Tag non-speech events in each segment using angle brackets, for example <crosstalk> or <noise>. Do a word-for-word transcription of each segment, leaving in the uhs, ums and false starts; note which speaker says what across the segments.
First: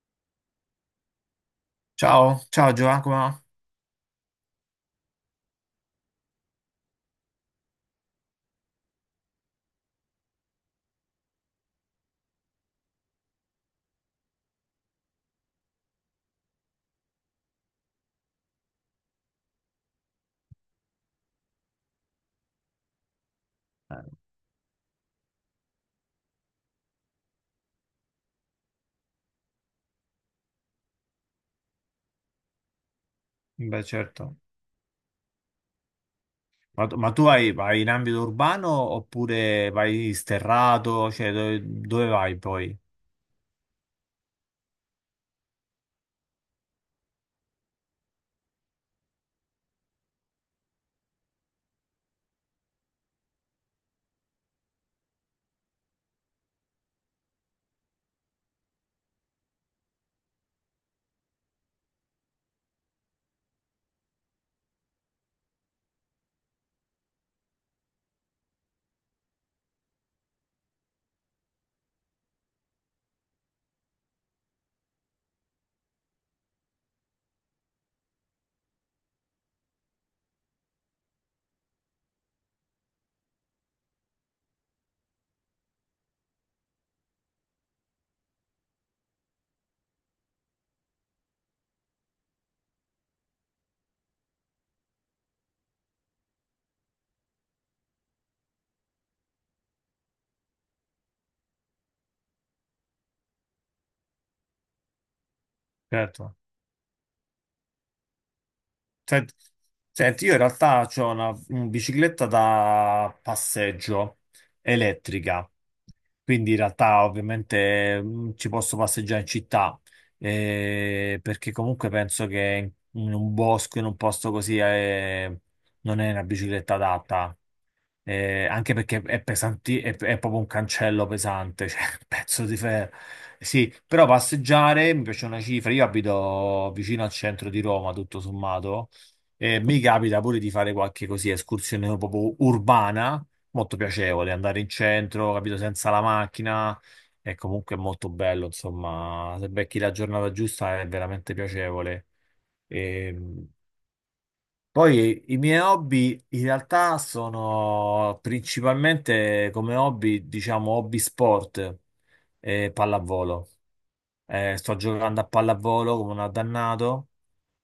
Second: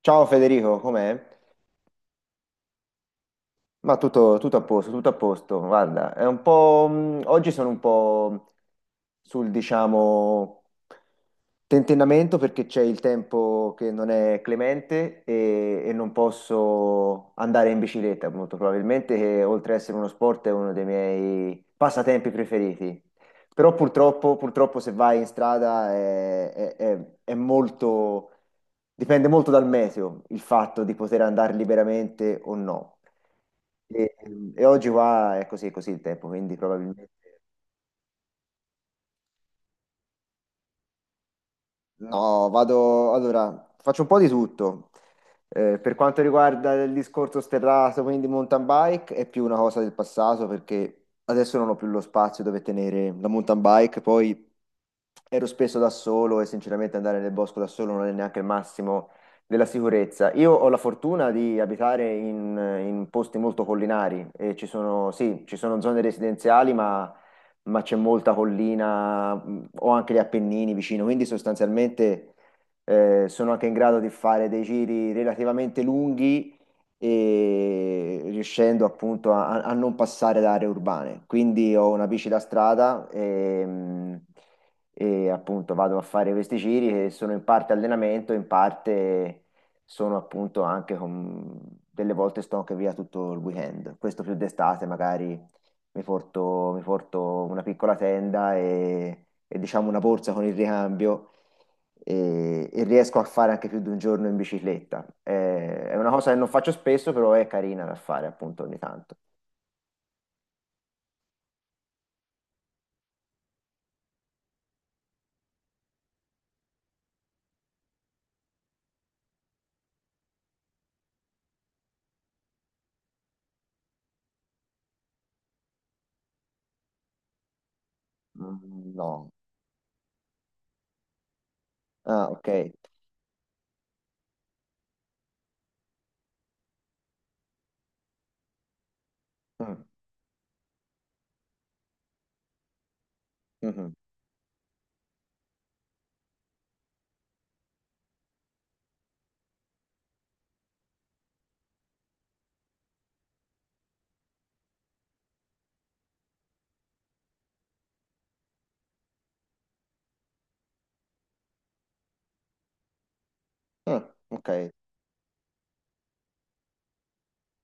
Speaker 1: Ciao Federico, com'è?
Speaker 2: Ciao, ciao Giacomo.
Speaker 1: Ma tutto, tutto a posto, tutto a posto. Guarda, è un po'. mh, Oggi sono un po' sul, diciamo, tentennamento perché c'è il tempo che non è clemente e, e non posso andare in bicicletta, molto probabilmente, che oltre ad essere uno sport è uno dei miei passatempi preferiti. Però
Speaker 2: Eh,
Speaker 1: purtroppo, purtroppo se vai in strada è, è- è- è molto, dipende molto dal meteo il fatto di poter andare liberamente o no.
Speaker 2: Beh,
Speaker 1: E,
Speaker 2: certo.
Speaker 1: e oggi qua è così, è così il tempo, quindi
Speaker 2: Ma, tu ma
Speaker 1: probabilmente.
Speaker 2: tu vai, vai in ambito urbano oppure vai sterrato? Cioè, dove, dove vai
Speaker 1: No,
Speaker 2: poi?
Speaker 1: vado. Allora, faccio un po' di tutto. Eh, per quanto riguarda il discorso sterrato, quindi mountain bike, è più una cosa del passato perché adesso non ho più lo spazio dove tenere la mountain bike, poi ero spesso da solo e sinceramente andare nel bosco da solo non è neanche il massimo della sicurezza. Io ho la fortuna di abitare in, in posti molto collinari e ci sono, sì, ci sono zone residenziali, ma, ma c'è molta collina, mh, ho anche gli Appennini vicino, quindi sostanzialmente eh, sono anche in grado di fare dei giri relativamente lunghi e riuscendo appunto a, a non passare da aree urbane. Quindi ho una bici da strada e, mm, e appunto vado a fare questi giri che sono in parte allenamento, in parte sono appunto anche con. Delle volte sto anche via tutto il weekend, questo più d'estate magari mi porto, mi porto una piccola tenda e, e, diciamo una borsa con il ricambio e, e riesco a fare anche più di un giorno in bicicletta. Eh, È una cosa che
Speaker 2: Certo.
Speaker 1: non faccio spesso, però è carina da fare appunto ogni tanto.
Speaker 2: Senti, senti, io in realtà ho una, un bicicletta da passeggio elettrica, quindi in realtà ovviamente mm, ci posso passeggiare in città, eh, perché comunque penso che in un bosco, in un posto così, eh, non è una bicicletta adatta. Eh, anche
Speaker 1: Mm.
Speaker 2: perché è
Speaker 1: No.
Speaker 2: pesanti, è, è proprio un cancello pesante, cioè <laughs> un
Speaker 1: Ah,
Speaker 2: pezzo
Speaker 1: ok.
Speaker 2: di ferro. Sì, però passeggiare mi piace una cifra. Io abito vicino al centro di Roma, tutto sommato, e mi
Speaker 1: Mm.
Speaker 2: capita pure di fare qualche così escursione proprio urbana, molto
Speaker 1: Mhm.
Speaker 2: piacevole, andare in centro, capito, senza la macchina. È comunque molto bello, insomma, se becchi la giornata giusta è veramente piacevole. Ehm, Poi i miei hobby in realtà sono principalmente come hobby, diciamo, hobby sport e pallavolo.
Speaker 1: Ah,
Speaker 2: Eh,
Speaker 1: ok.
Speaker 2: sto giocando a pallavolo come un addannato,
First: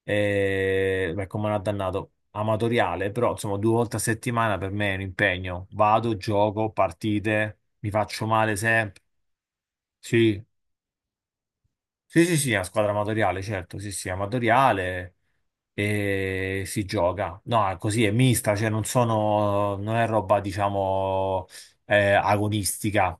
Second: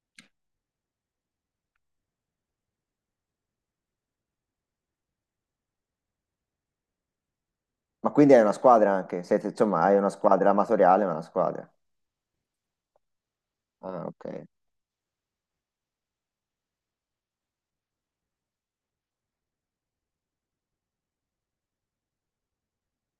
Speaker 2: eh, beh, come un addannato amatoriale, però insomma due volte a settimana per me è un impegno. Vado, gioco, partite, mi
Speaker 1: Ma
Speaker 2: faccio
Speaker 1: quindi hai una
Speaker 2: male
Speaker 1: squadra
Speaker 2: sempre.
Speaker 1: anche? Siete, insomma, hai una
Speaker 2: Sì,
Speaker 1: squadra amatoriale, ma una squadra.
Speaker 2: sì, sì, sì, è una squadra amatoriale, certo, sì,
Speaker 1: Ah,
Speaker 2: sì,
Speaker 1: ok.
Speaker 2: amatoriale. E si gioca. No, è così è mista, cioè non sono, non è roba, diciamo, eh, agonistica,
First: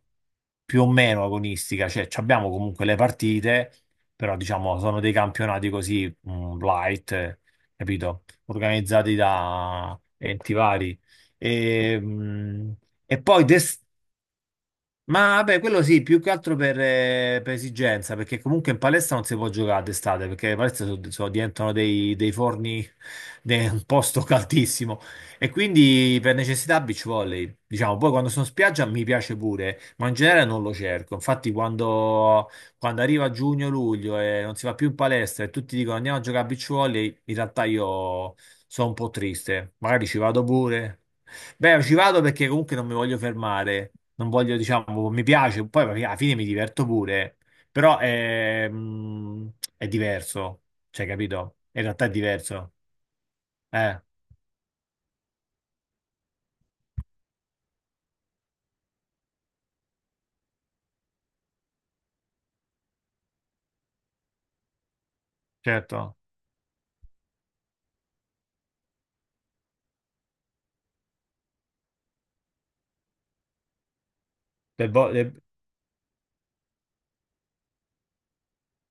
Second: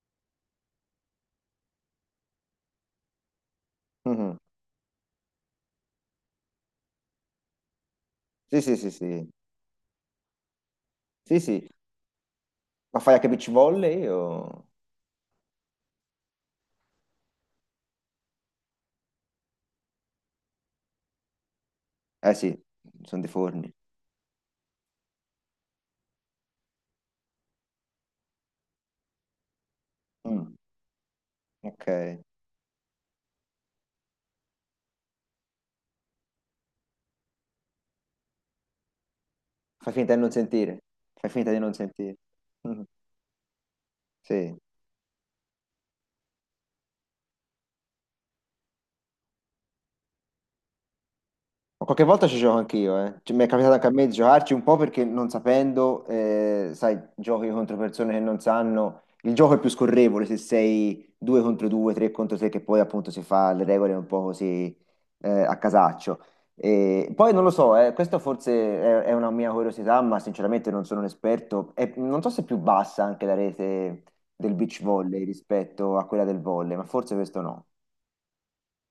Speaker 2: più o meno agonistica, cioè ci abbiamo comunque le partite, però
Speaker 1: Mhm.
Speaker 2: diciamo sono dei campionati così, mm, light, eh, capito?
Speaker 1: Sì, sì, sì,
Speaker 2: Organizzati
Speaker 1: sì.
Speaker 2: da enti vari.
Speaker 1: Sì, sì.
Speaker 2: E, mm,
Speaker 1: Ma fai
Speaker 2: e
Speaker 1: anche
Speaker 2: poi
Speaker 1: beach
Speaker 2: d'estate
Speaker 1: volley o?
Speaker 2: ma vabbè, quello sì, più che altro per, eh, per esigenza, perché comunque in palestra non si può giocare d'estate, perché le palestre so- so- diventano dei, dei
Speaker 1: Eh sì,
Speaker 2: forni,
Speaker 1: sono dei
Speaker 2: de-
Speaker 1: forni.
Speaker 2: un posto caldissimo. E quindi per necessità beach volley, diciamo, poi quando sono in spiaggia mi piace pure, ma in genere
Speaker 1: Mm.
Speaker 2: non lo cerco. Infatti
Speaker 1: Ok,
Speaker 2: quando quando arriva giugno-luglio e non si va più in palestra e tutti dicono andiamo a giocare a beach volley, in realtà io sono un po' triste.
Speaker 1: fai
Speaker 2: Magari
Speaker 1: finta
Speaker 2: ci
Speaker 1: di non
Speaker 2: vado
Speaker 1: sentire,
Speaker 2: pure.
Speaker 1: fai finta di non
Speaker 2: Beh, ci
Speaker 1: sentire.
Speaker 2: vado perché comunque
Speaker 1: <laughs>
Speaker 2: non mi voglio fermare, non
Speaker 1: Sì.
Speaker 2: voglio, diciamo, mi piace, poi alla fine mi diverto pure, però è, mm, è diverso, cioè, capito? In
Speaker 1: Ma qualche
Speaker 2: realtà è
Speaker 1: volta ci gioco
Speaker 2: diverso.
Speaker 1: anch'io, eh. Cioè, mi è capitato anche a
Speaker 2: Eh,
Speaker 1: me di giocarci un po' perché non sapendo, eh, sai, giochi contro persone che non sanno, il gioco è più scorrevole se sei due contro due, tre contro tre, che poi appunto si fa le regole un po' così eh, a
Speaker 2: certo.
Speaker 1: casaccio. E poi non lo so, eh, questo forse è, è una mia curiosità, ma sinceramente non sono un esperto. E non so se è più bassa anche la rete del beach
Speaker 2: Le vo-
Speaker 1: volley
Speaker 2: le-
Speaker 1: rispetto a quella del volley, ma forse questo no.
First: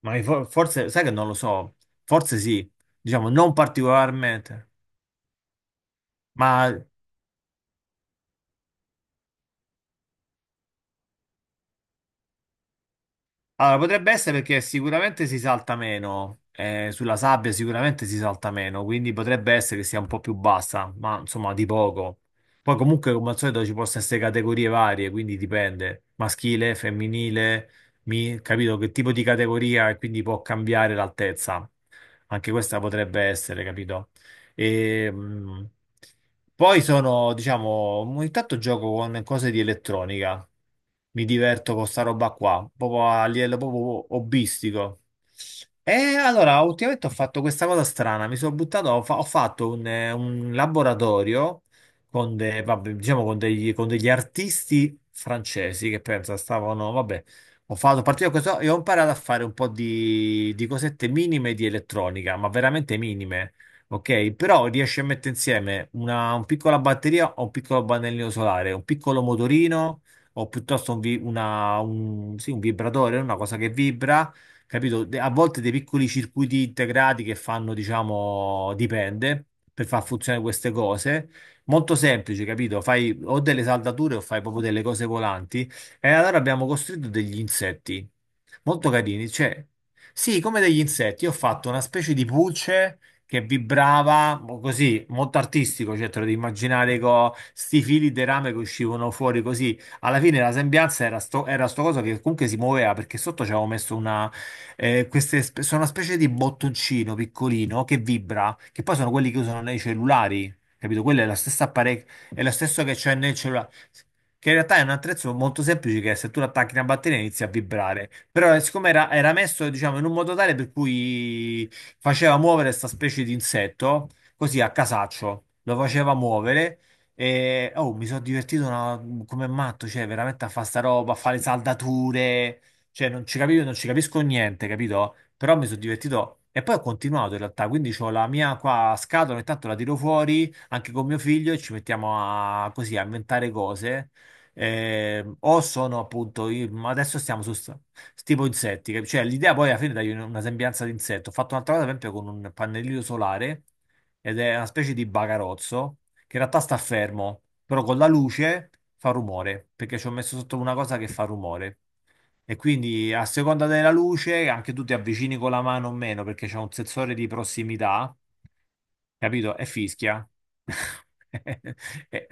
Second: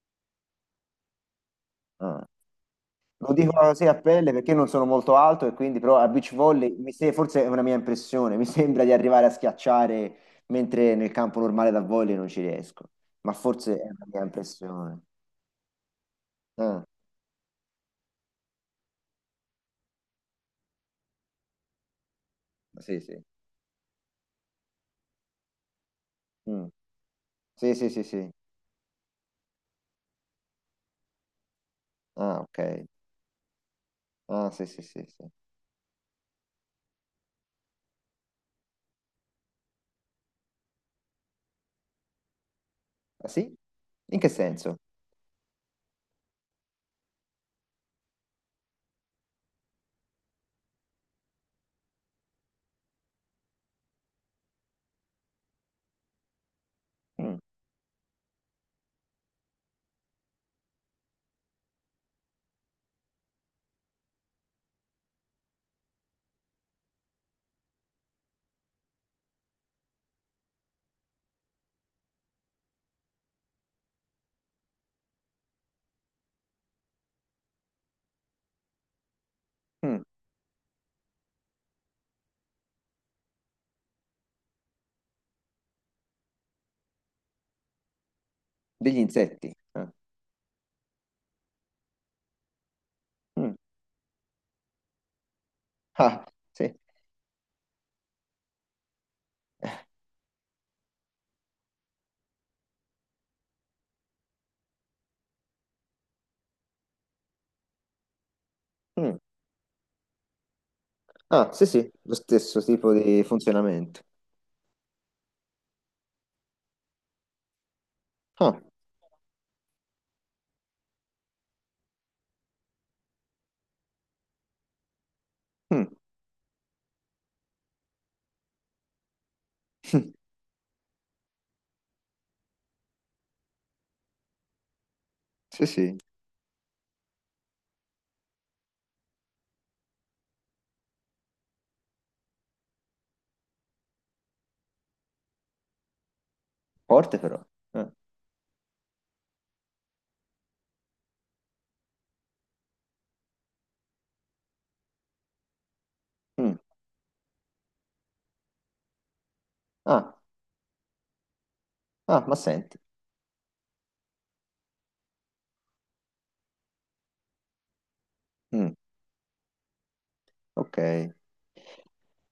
Speaker 2: ma i fo- forse, sai che non lo so,
Speaker 1: Ah.
Speaker 2: forse sì, diciamo,
Speaker 1: Lo dico
Speaker 2: non
Speaker 1: così a pelle perché io non
Speaker 2: particolarmente.
Speaker 1: sono molto alto e quindi però a beach
Speaker 2: Ma
Speaker 1: volley mi se- forse è una mia impressione, mi <laughs> sembra di arrivare a schiacciare mentre nel campo normale da volley non ci riesco, ma forse
Speaker 2: Allora,
Speaker 1: è una
Speaker 2: potrebbe
Speaker 1: mia
Speaker 2: essere perché
Speaker 1: impressione.
Speaker 2: sicuramente si salta meno,
Speaker 1: Ah,
Speaker 2: eh, sulla sabbia sicuramente si salta meno, quindi potrebbe essere che sia un po' più bassa, ma insomma di poco. Poi
Speaker 1: sì,
Speaker 2: comunque
Speaker 1: sì.
Speaker 2: come al solito ci possono essere categorie varie, quindi dipende,
Speaker 1: Mm.
Speaker 2: maschile, femminile,
Speaker 1: Sì, sì, sì, sì.
Speaker 2: mi- capito che tipo di categoria e quindi può cambiare l'altezza.
Speaker 1: Ah,
Speaker 2: Anche questa
Speaker 1: ok.
Speaker 2: potrebbe essere, capito?
Speaker 1: Ah, sì, sì, sì,
Speaker 2: E,
Speaker 1: sì.
Speaker 2: mh, Poi sono, diciamo, ogni tanto gioco con cose di elettronica. Mi diverto con sta roba qua, proprio a
Speaker 1: Ah, sì?
Speaker 2: livello proprio
Speaker 1: In che senso?
Speaker 2: hobbistico. E allora, ultimamente ho fatto questa cosa strana, mi sono buttato, ho, fa- ho fatto un, eh, un laboratorio con, de- vabbè, diciamo con degli, con degli artisti francesi che pensa stavano, vabbè,
Speaker 1: Mm.
Speaker 2: ho fatto partire questo e ho imparato a fare un po' di, di cosette minime di elettronica, ma veramente minime, ok? Però riesci a mettere insieme una, una piccola batteria o un piccolo pannellino solare, un piccolo motorino o piuttosto un, vi- una- un- sì, un vibratore, una cosa che vibra, capito? De- A volte dei piccoli circuiti integrati che fanno, diciamo, dipende per
Speaker 1: Mm.
Speaker 2: far funzionare queste cose. Molto semplice, capito? Fai o delle saldature o fai proprio delle cose volanti. E allora abbiamo costruito degli insetti molto
Speaker 1: Degli
Speaker 2: carini,
Speaker 1: insetti.
Speaker 2: cioè,
Speaker 1: Ah,
Speaker 2: sì, come degli insetti. Io ho fatto una specie di pulce che
Speaker 1: mm,
Speaker 2: vibrava mo- così, molto artistico, cioè te
Speaker 1: ah,
Speaker 2: lo devi
Speaker 1: sì.
Speaker 2: immaginare con sti fili di rame che uscivano fuori così. Alla fine la sembianza era sto, era sto coso che comunque si muoveva perché sotto ci avevo messo una, eh, queste, spe- sono una specie di bottoncino piccolino che vibra, che poi sono
Speaker 1: Mm.
Speaker 2: quelli che usano nei cellulari, capito? Quello è la
Speaker 1: Ah, sì,
Speaker 2: stessa
Speaker 1: sì,
Speaker 2: apparecchio,
Speaker 1: lo
Speaker 2: è lo
Speaker 1: stesso
Speaker 2: stesso
Speaker 1: tipo
Speaker 2: che c'è
Speaker 1: di
Speaker 2: nel cellulare.
Speaker 1: funzionamento.
Speaker 2: Che in realtà è un attrezzo molto semplice che se tu lo attacchi a una batteria inizia a vibrare. Però
Speaker 1: Ah.
Speaker 2: eh, siccome era, era messo, diciamo, in un modo tale per cui faceva muovere questa specie di insetto, così a casaccio, lo
Speaker 1: Mm.
Speaker 2: faceva muovere e oh, mi sono divertito una- come matto, cioè
Speaker 1: <laughs>
Speaker 2: veramente a fare sta roba, a fare saldature, cioè non ci capivo, non ci capisco niente, capito? Però
Speaker 1: Sì,
Speaker 2: mi sono
Speaker 1: sì,
Speaker 2: divertito e poi ho continuato in realtà, quindi ho la mia qua scatola, ogni tanto la tiro fuori anche con mio figlio e ci mettiamo a così a inventare cose, eh, o sono appunto, i- ma adesso
Speaker 1: forte però.
Speaker 2: stiamo su st-
Speaker 1: Ah.
Speaker 2: tipo insetti, cap- cioè l'idea poi alla fine dà una sembianza di insetto. Ho fatto un'altra cosa, per esempio, con un pannellino solare ed è una specie di bagarozzo che in
Speaker 1: Mm.
Speaker 2: realtà sta fermo, però con la luce fa rumore, perché ci ho
Speaker 1: Ah,
Speaker 2: messo sotto una cosa che fa rumore.
Speaker 1: ah, ma
Speaker 2: E
Speaker 1: senti.
Speaker 2: quindi a seconda della luce anche tu ti avvicini con la mano o meno perché c'è un sensore di prossimità,
Speaker 1: Mm.
Speaker 2: capito? E fischia.
Speaker 1: Ok.
Speaker 2: <laughs> E-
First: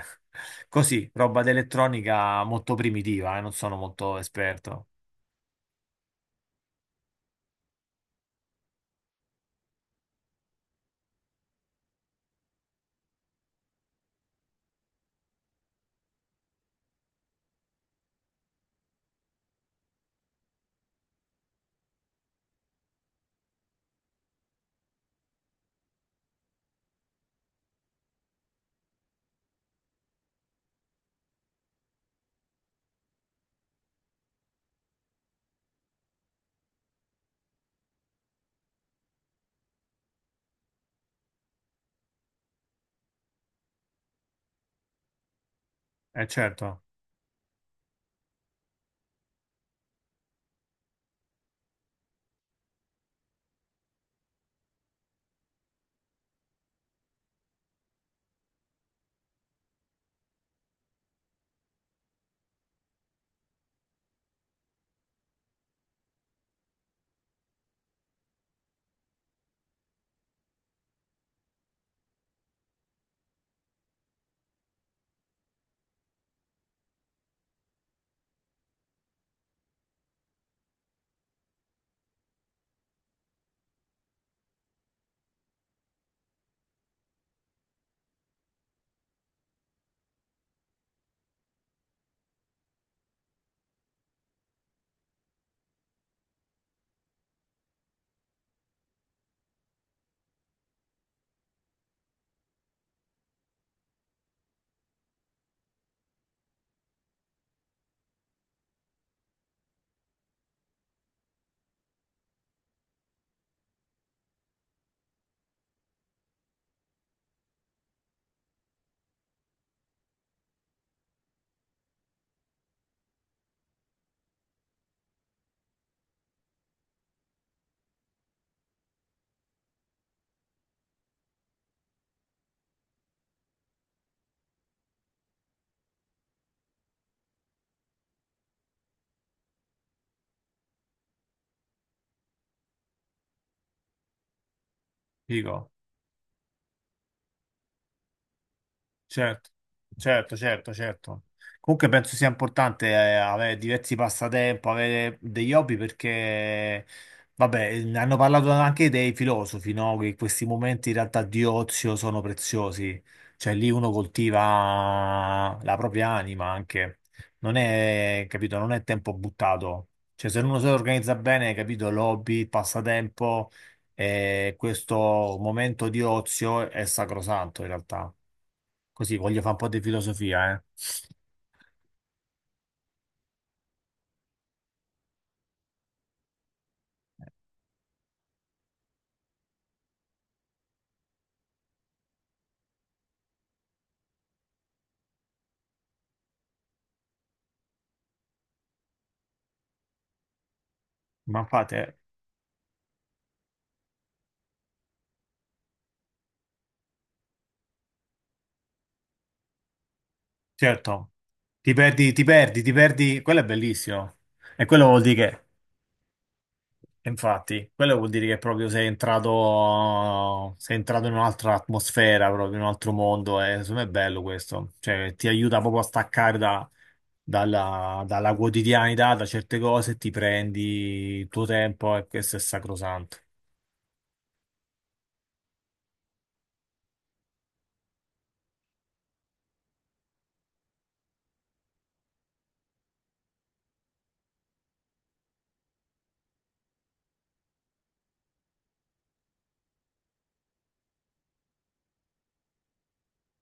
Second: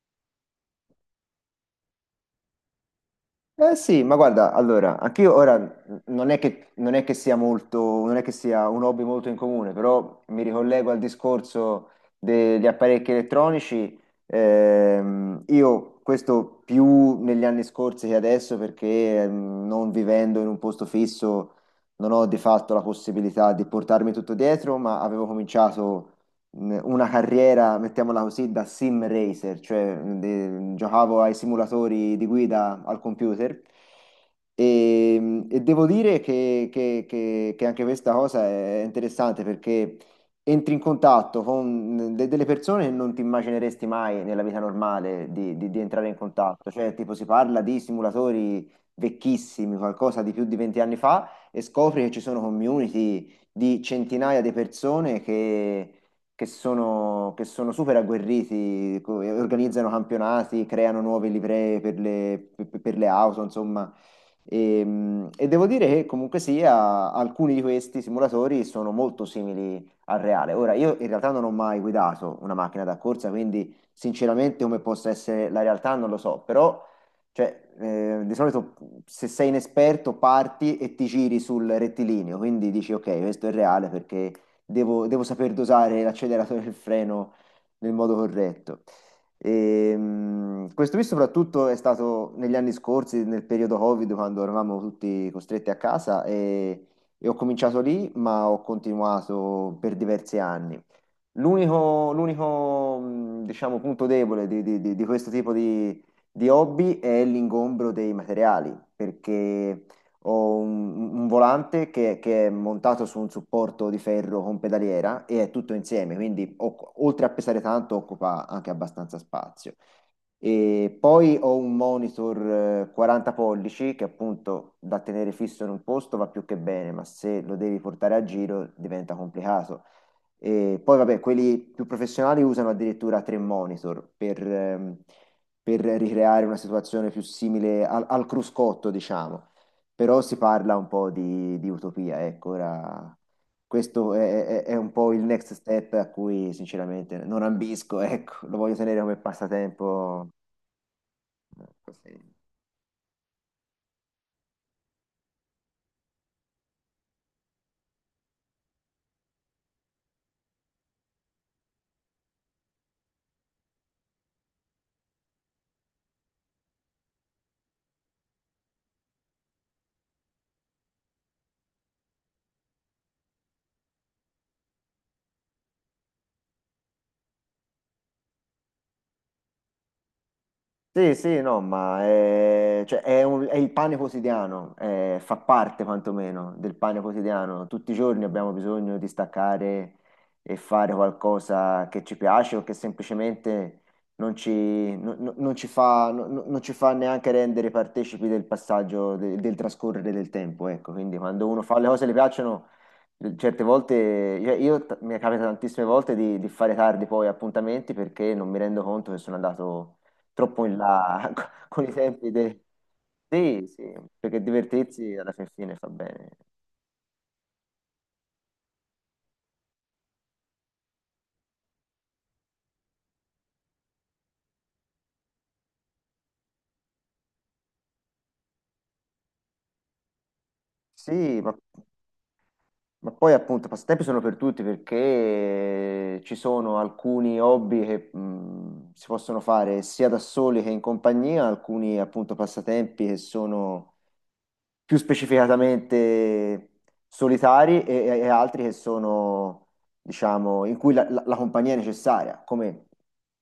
Speaker 2: Così, roba d'elettronica molto primitiva, eh, non
Speaker 1: Eh
Speaker 2: sono
Speaker 1: sì, ma
Speaker 2: molto
Speaker 1: guarda,
Speaker 2: esperto.
Speaker 1: allora, anch'io ora n- non è che, non è che sia molto, non è che sia un hobby molto in comune, però mi ricollego al discorso degli apparecchi elettronici. Ehm, io questo più negli anni scorsi che adesso, perché ehm, non vivendo in un posto fisso non ho di fatto la possibilità di portarmi tutto dietro, ma avevo cominciato. mh, una carriera, mettiamola così, da sim racer, cioè mh, de- giocavo ai simulatori di guida al computer e, mh, e devo dire che, che- che- che anche questa cosa è interessante perché entri in contatto con de- delle persone che non ti immagineresti mai nella vita normale di, di- di entrare in
Speaker 2: E certo,
Speaker 1: contatto, cioè tipo si parla di simulatori vecchissimi, qualcosa di più di venti anni fa e scopri che ci sono community di centinaia di persone che sono, che sono super agguerriti, co- e organizzano campionati, creano nuove livree per le, per- per le auto, insomma. E, mh, e devo dire che comunque sia, alcuni di questi simulatori sono molto simili al reale. Ora, io in realtà non ho mai guidato una macchina da corsa, quindi sinceramente come possa essere la realtà non lo so, però cioè, eh, di solito se sei inesperto parti e ti giri sul rettilineo, quindi dici ok, questo è reale perché devo, devo saper dosare l'acceleratore e il freno nel modo corretto. Ehm, questo qui soprattutto è stato negli anni scorsi, nel periodo Covid, quando eravamo tutti costretti a casa e, e ho cominciato lì, ma ho continuato per diversi anni. L'unico, l'unico, mh, diciamo, punto debole di, di- di- di questo tipo di, di hobby è l'ingombro dei materiali, perché ho un, un volante che, che è montato su un supporto di ferro con pedaliera e è tutto insieme, quindi oc- oltre a pesare tanto occupa anche abbastanza spazio. E poi ho un monitor eh, quaranta pollici che appunto da tenere fisso in un posto va più che bene, ma se lo devi portare a giro diventa complicato. E poi, vabbè, quelli più professionali usano addirittura tre monitor per, ehm, per ricreare una situazione più simile al, al cruscotto, diciamo. Però si parla un po' di, di utopia, ecco, ora questo è, è- è un po' il next
Speaker 2: dico.
Speaker 1: step a cui sinceramente non ambisco, <laughs> ecco, lo voglio tenere come
Speaker 2: Certo,
Speaker 1: passatempo.
Speaker 2: certo, certo, certo. Comunque penso
Speaker 1: Così.
Speaker 2: sia importante eh, avere diversi passatempo, avere degli hobby perché, vabbè, ne hanno parlato anche dei filosofi, no? Che questi momenti in realtà di ozio sono preziosi, cioè lì uno coltiva la propria anima anche, non è, capito, non è tempo buttato. Cioè se uno si organizza bene, capito, l'hobby, il passatempo, eh, questo momento di ozio è sacrosanto in realtà. Così voglio fare un po' di filosofia, eh.
Speaker 1: Sì, sì, no, ma è, cioè, è un- è il pane quotidiano, eh, fa parte quantomeno del pane quotidiano. Tutti i giorni abbiamo bisogno di staccare e fare qualcosa che ci piace o che semplicemente non ci, no- no- non ci fa, no- no- non ci fa neanche rendere partecipi del passaggio, de- del trascorrere del tempo. Ecco, quindi
Speaker 2: Ma
Speaker 1: quando uno fa le
Speaker 2: fate,
Speaker 1: cose che le piacciono, eh, certe volte, io, io t- mi capita tantissime volte di, di fare tardi poi appuntamenti perché non mi rendo conto che sono andato troppo in
Speaker 2: certo,
Speaker 1: là <laughs>
Speaker 2: ti
Speaker 1: con i
Speaker 2: perdi, ti
Speaker 1: tempi dei.
Speaker 2: perdi, ti perdi, quello è
Speaker 1: Sì, sì,
Speaker 2: bellissimo.
Speaker 1: perché
Speaker 2: E quello vuol
Speaker 1: divertirsi
Speaker 2: dire
Speaker 1: alla
Speaker 2: che,
Speaker 1: fin fine fa bene.
Speaker 2: e infatti, Quello vuol dire che proprio sei entrato, sei entrato in un'altra atmosfera, proprio in un altro mondo, e secondo me è bello questo. Cioè, ti aiuta proprio a staccare da- dalla, dalla quotidianità, da certe cose, ti prendi il
Speaker 1: Sì,
Speaker 2: tuo
Speaker 1: ma,
Speaker 2: tempo e questo è
Speaker 1: ma
Speaker 2: sacrosanto.
Speaker 1: poi appunto i passatempi sono per tutti perché ci sono alcuni hobby che mh, si possono fare sia da soli che in compagnia, alcuni appunto passatempi che sono più specificatamente solitari e, e- e altri che sono, diciamo, in cui la, la- la compagnia è necessaria, come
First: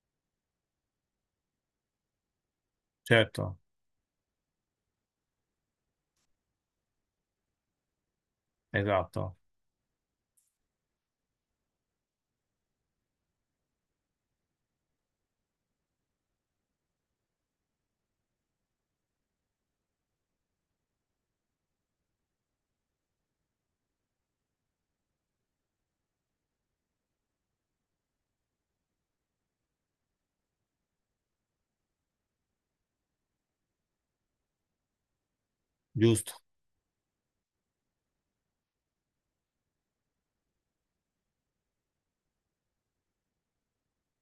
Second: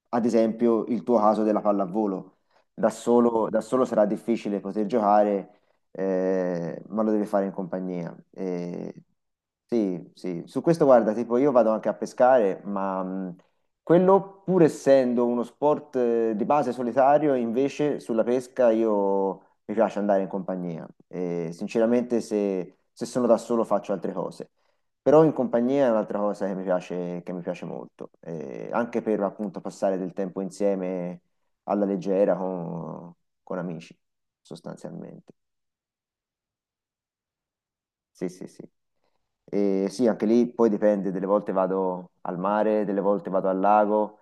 Speaker 1: ad esempio il tuo caso della pallavolo. Da solo,
Speaker 2: Certo,
Speaker 1: da solo sarà difficile poter giocare, eh, ma lo devi fare in compagnia. E
Speaker 2: esatto,
Speaker 1: sì, sì, su questo guarda, tipo io vado anche a pescare, ma mh, quello, pur essendo uno sport eh, di base solitario, invece sulla pesca io mi piace andare in compagnia. E, sinceramente, se, se sono da solo faccio altre cose. Però in compagnia è un'altra cosa che mi piace, che mi piace molto, e anche per appunto passare del tempo insieme alla leggera con, con amici, sostanzialmente.
Speaker 2: giusto.
Speaker 1: Sì, sì, sì. E sì, anche lì poi dipende, delle volte vado al mare, delle volte vado al lago.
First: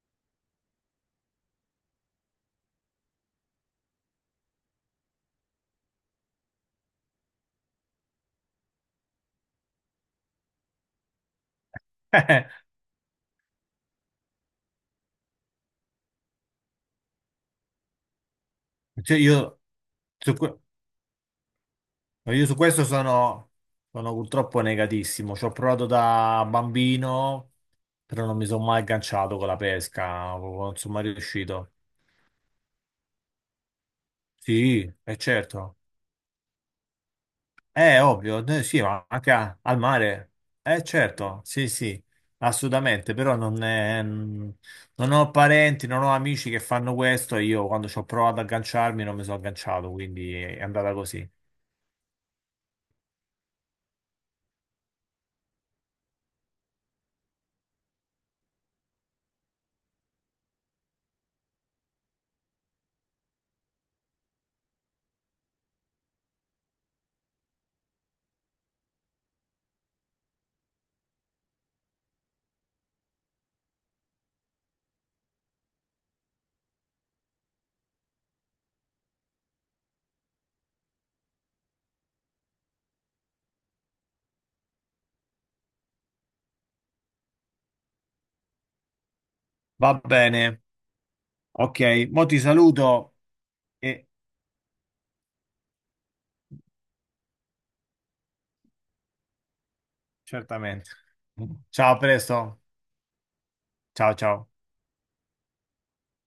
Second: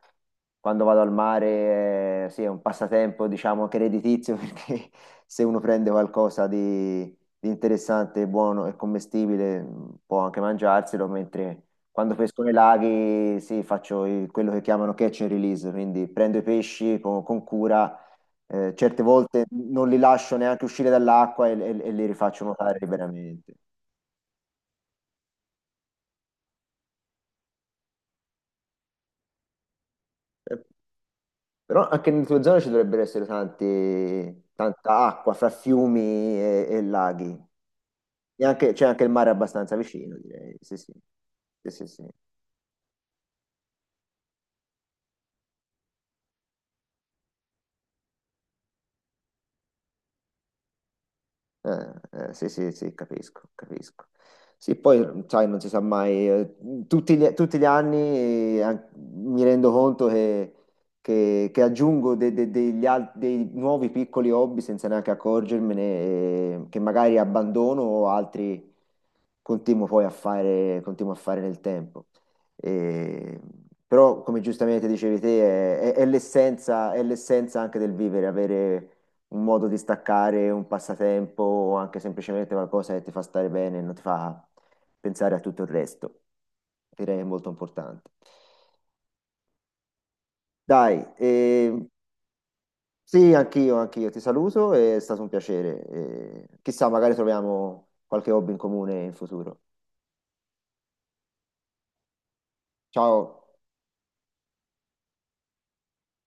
Speaker 1: Quando vado al mare, eh, sì, è un passatempo, diciamo, anche redditizio, <laughs> perché se uno prende qualcosa di, di interessante, buono e commestibile, mh, può anche mangiarselo, mentre quando pesco nei
Speaker 2: <laughs>
Speaker 1: laghi, sì, faccio il- quello che chiamano catch and release, quindi prendo i pesci con, con cura, eh, certe
Speaker 2: Cioè,
Speaker 1: volte
Speaker 2: io...
Speaker 1: non li
Speaker 2: su
Speaker 1: lascio
Speaker 2: que-
Speaker 1: neanche uscire dall'acqua e, e e li
Speaker 2: No,
Speaker 1: rifaccio
Speaker 2: io su
Speaker 1: nuotare
Speaker 2: questo sono,
Speaker 1: liberamente.
Speaker 2: sono purtroppo negatissimo. Ci ho provato da bambino, però non mi sono mai agganciato con la pesca, proprio non sono mai riuscito.
Speaker 1: Però anche nelle tue zone ci dovrebbero essere tanti,
Speaker 2: Sì,
Speaker 1: tanta
Speaker 2: è
Speaker 1: acqua fra
Speaker 2: certo.
Speaker 1: fiumi e, e laghi.
Speaker 2: È ovvio,
Speaker 1: E
Speaker 2: eh,
Speaker 1: anche-
Speaker 2: sì,
Speaker 1: c'è anche
Speaker 2: ma
Speaker 1: il mare
Speaker 2: anche a-
Speaker 1: abbastanza
Speaker 2: al
Speaker 1: vicino,
Speaker 2: mare.
Speaker 1: direi. Sì,
Speaker 2: È
Speaker 1: sì.
Speaker 2: certo,
Speaker 1: Sì,
Speaker 2: sì,
Speaker 1: sì,
Speaker 2: sì,
Speaker 1: sì.
Speaker 2: assolutamente, però non è- mm, non ho parenti, non ho amici che fanno questo e io quando ci ho provato ad agganciarmi non mi sono agganciato, quindi è andata così.
Speaker 1: Eh, eh, sì, sì, sì, capisco, capisco. Sì, poi, sai, non si sa mai, eh, tutti gli, tutti gli anni eh, an- mi rendo conto che, che- che aggiungo de- de- degli al- dei nuovi piccoli hobby senza neanche accorgermene, eh, che magari abbandono o altri continuo poi a fare, continuo a fare nel tempo. Eh, Però, come giustamente dicevi te, è, è- è l'essenza, è l'essenza anche del vivere, avere un modo di staccare, un passatempo o anche semplicemente qualcosa che ti fa stare bene e non ti fa pensare a tutto il resto. Direi che è molto importante.
Speaker 2: Va bene,
Speaker 1: Dai, eh,
Speaker 2: ok, mo ti saluto
Speaker 1: sì, anch'io,
Speaker 2: e
Speaker 1: anch'io ti saluto, è stato un piacere. eh, chissà, magari troviamo qualche hobby in comune in futuro.
Speaker 2: certamente. Ciao, a presto.
Speaker 1: Ciao.
Speaker 2: Ciao, ciao.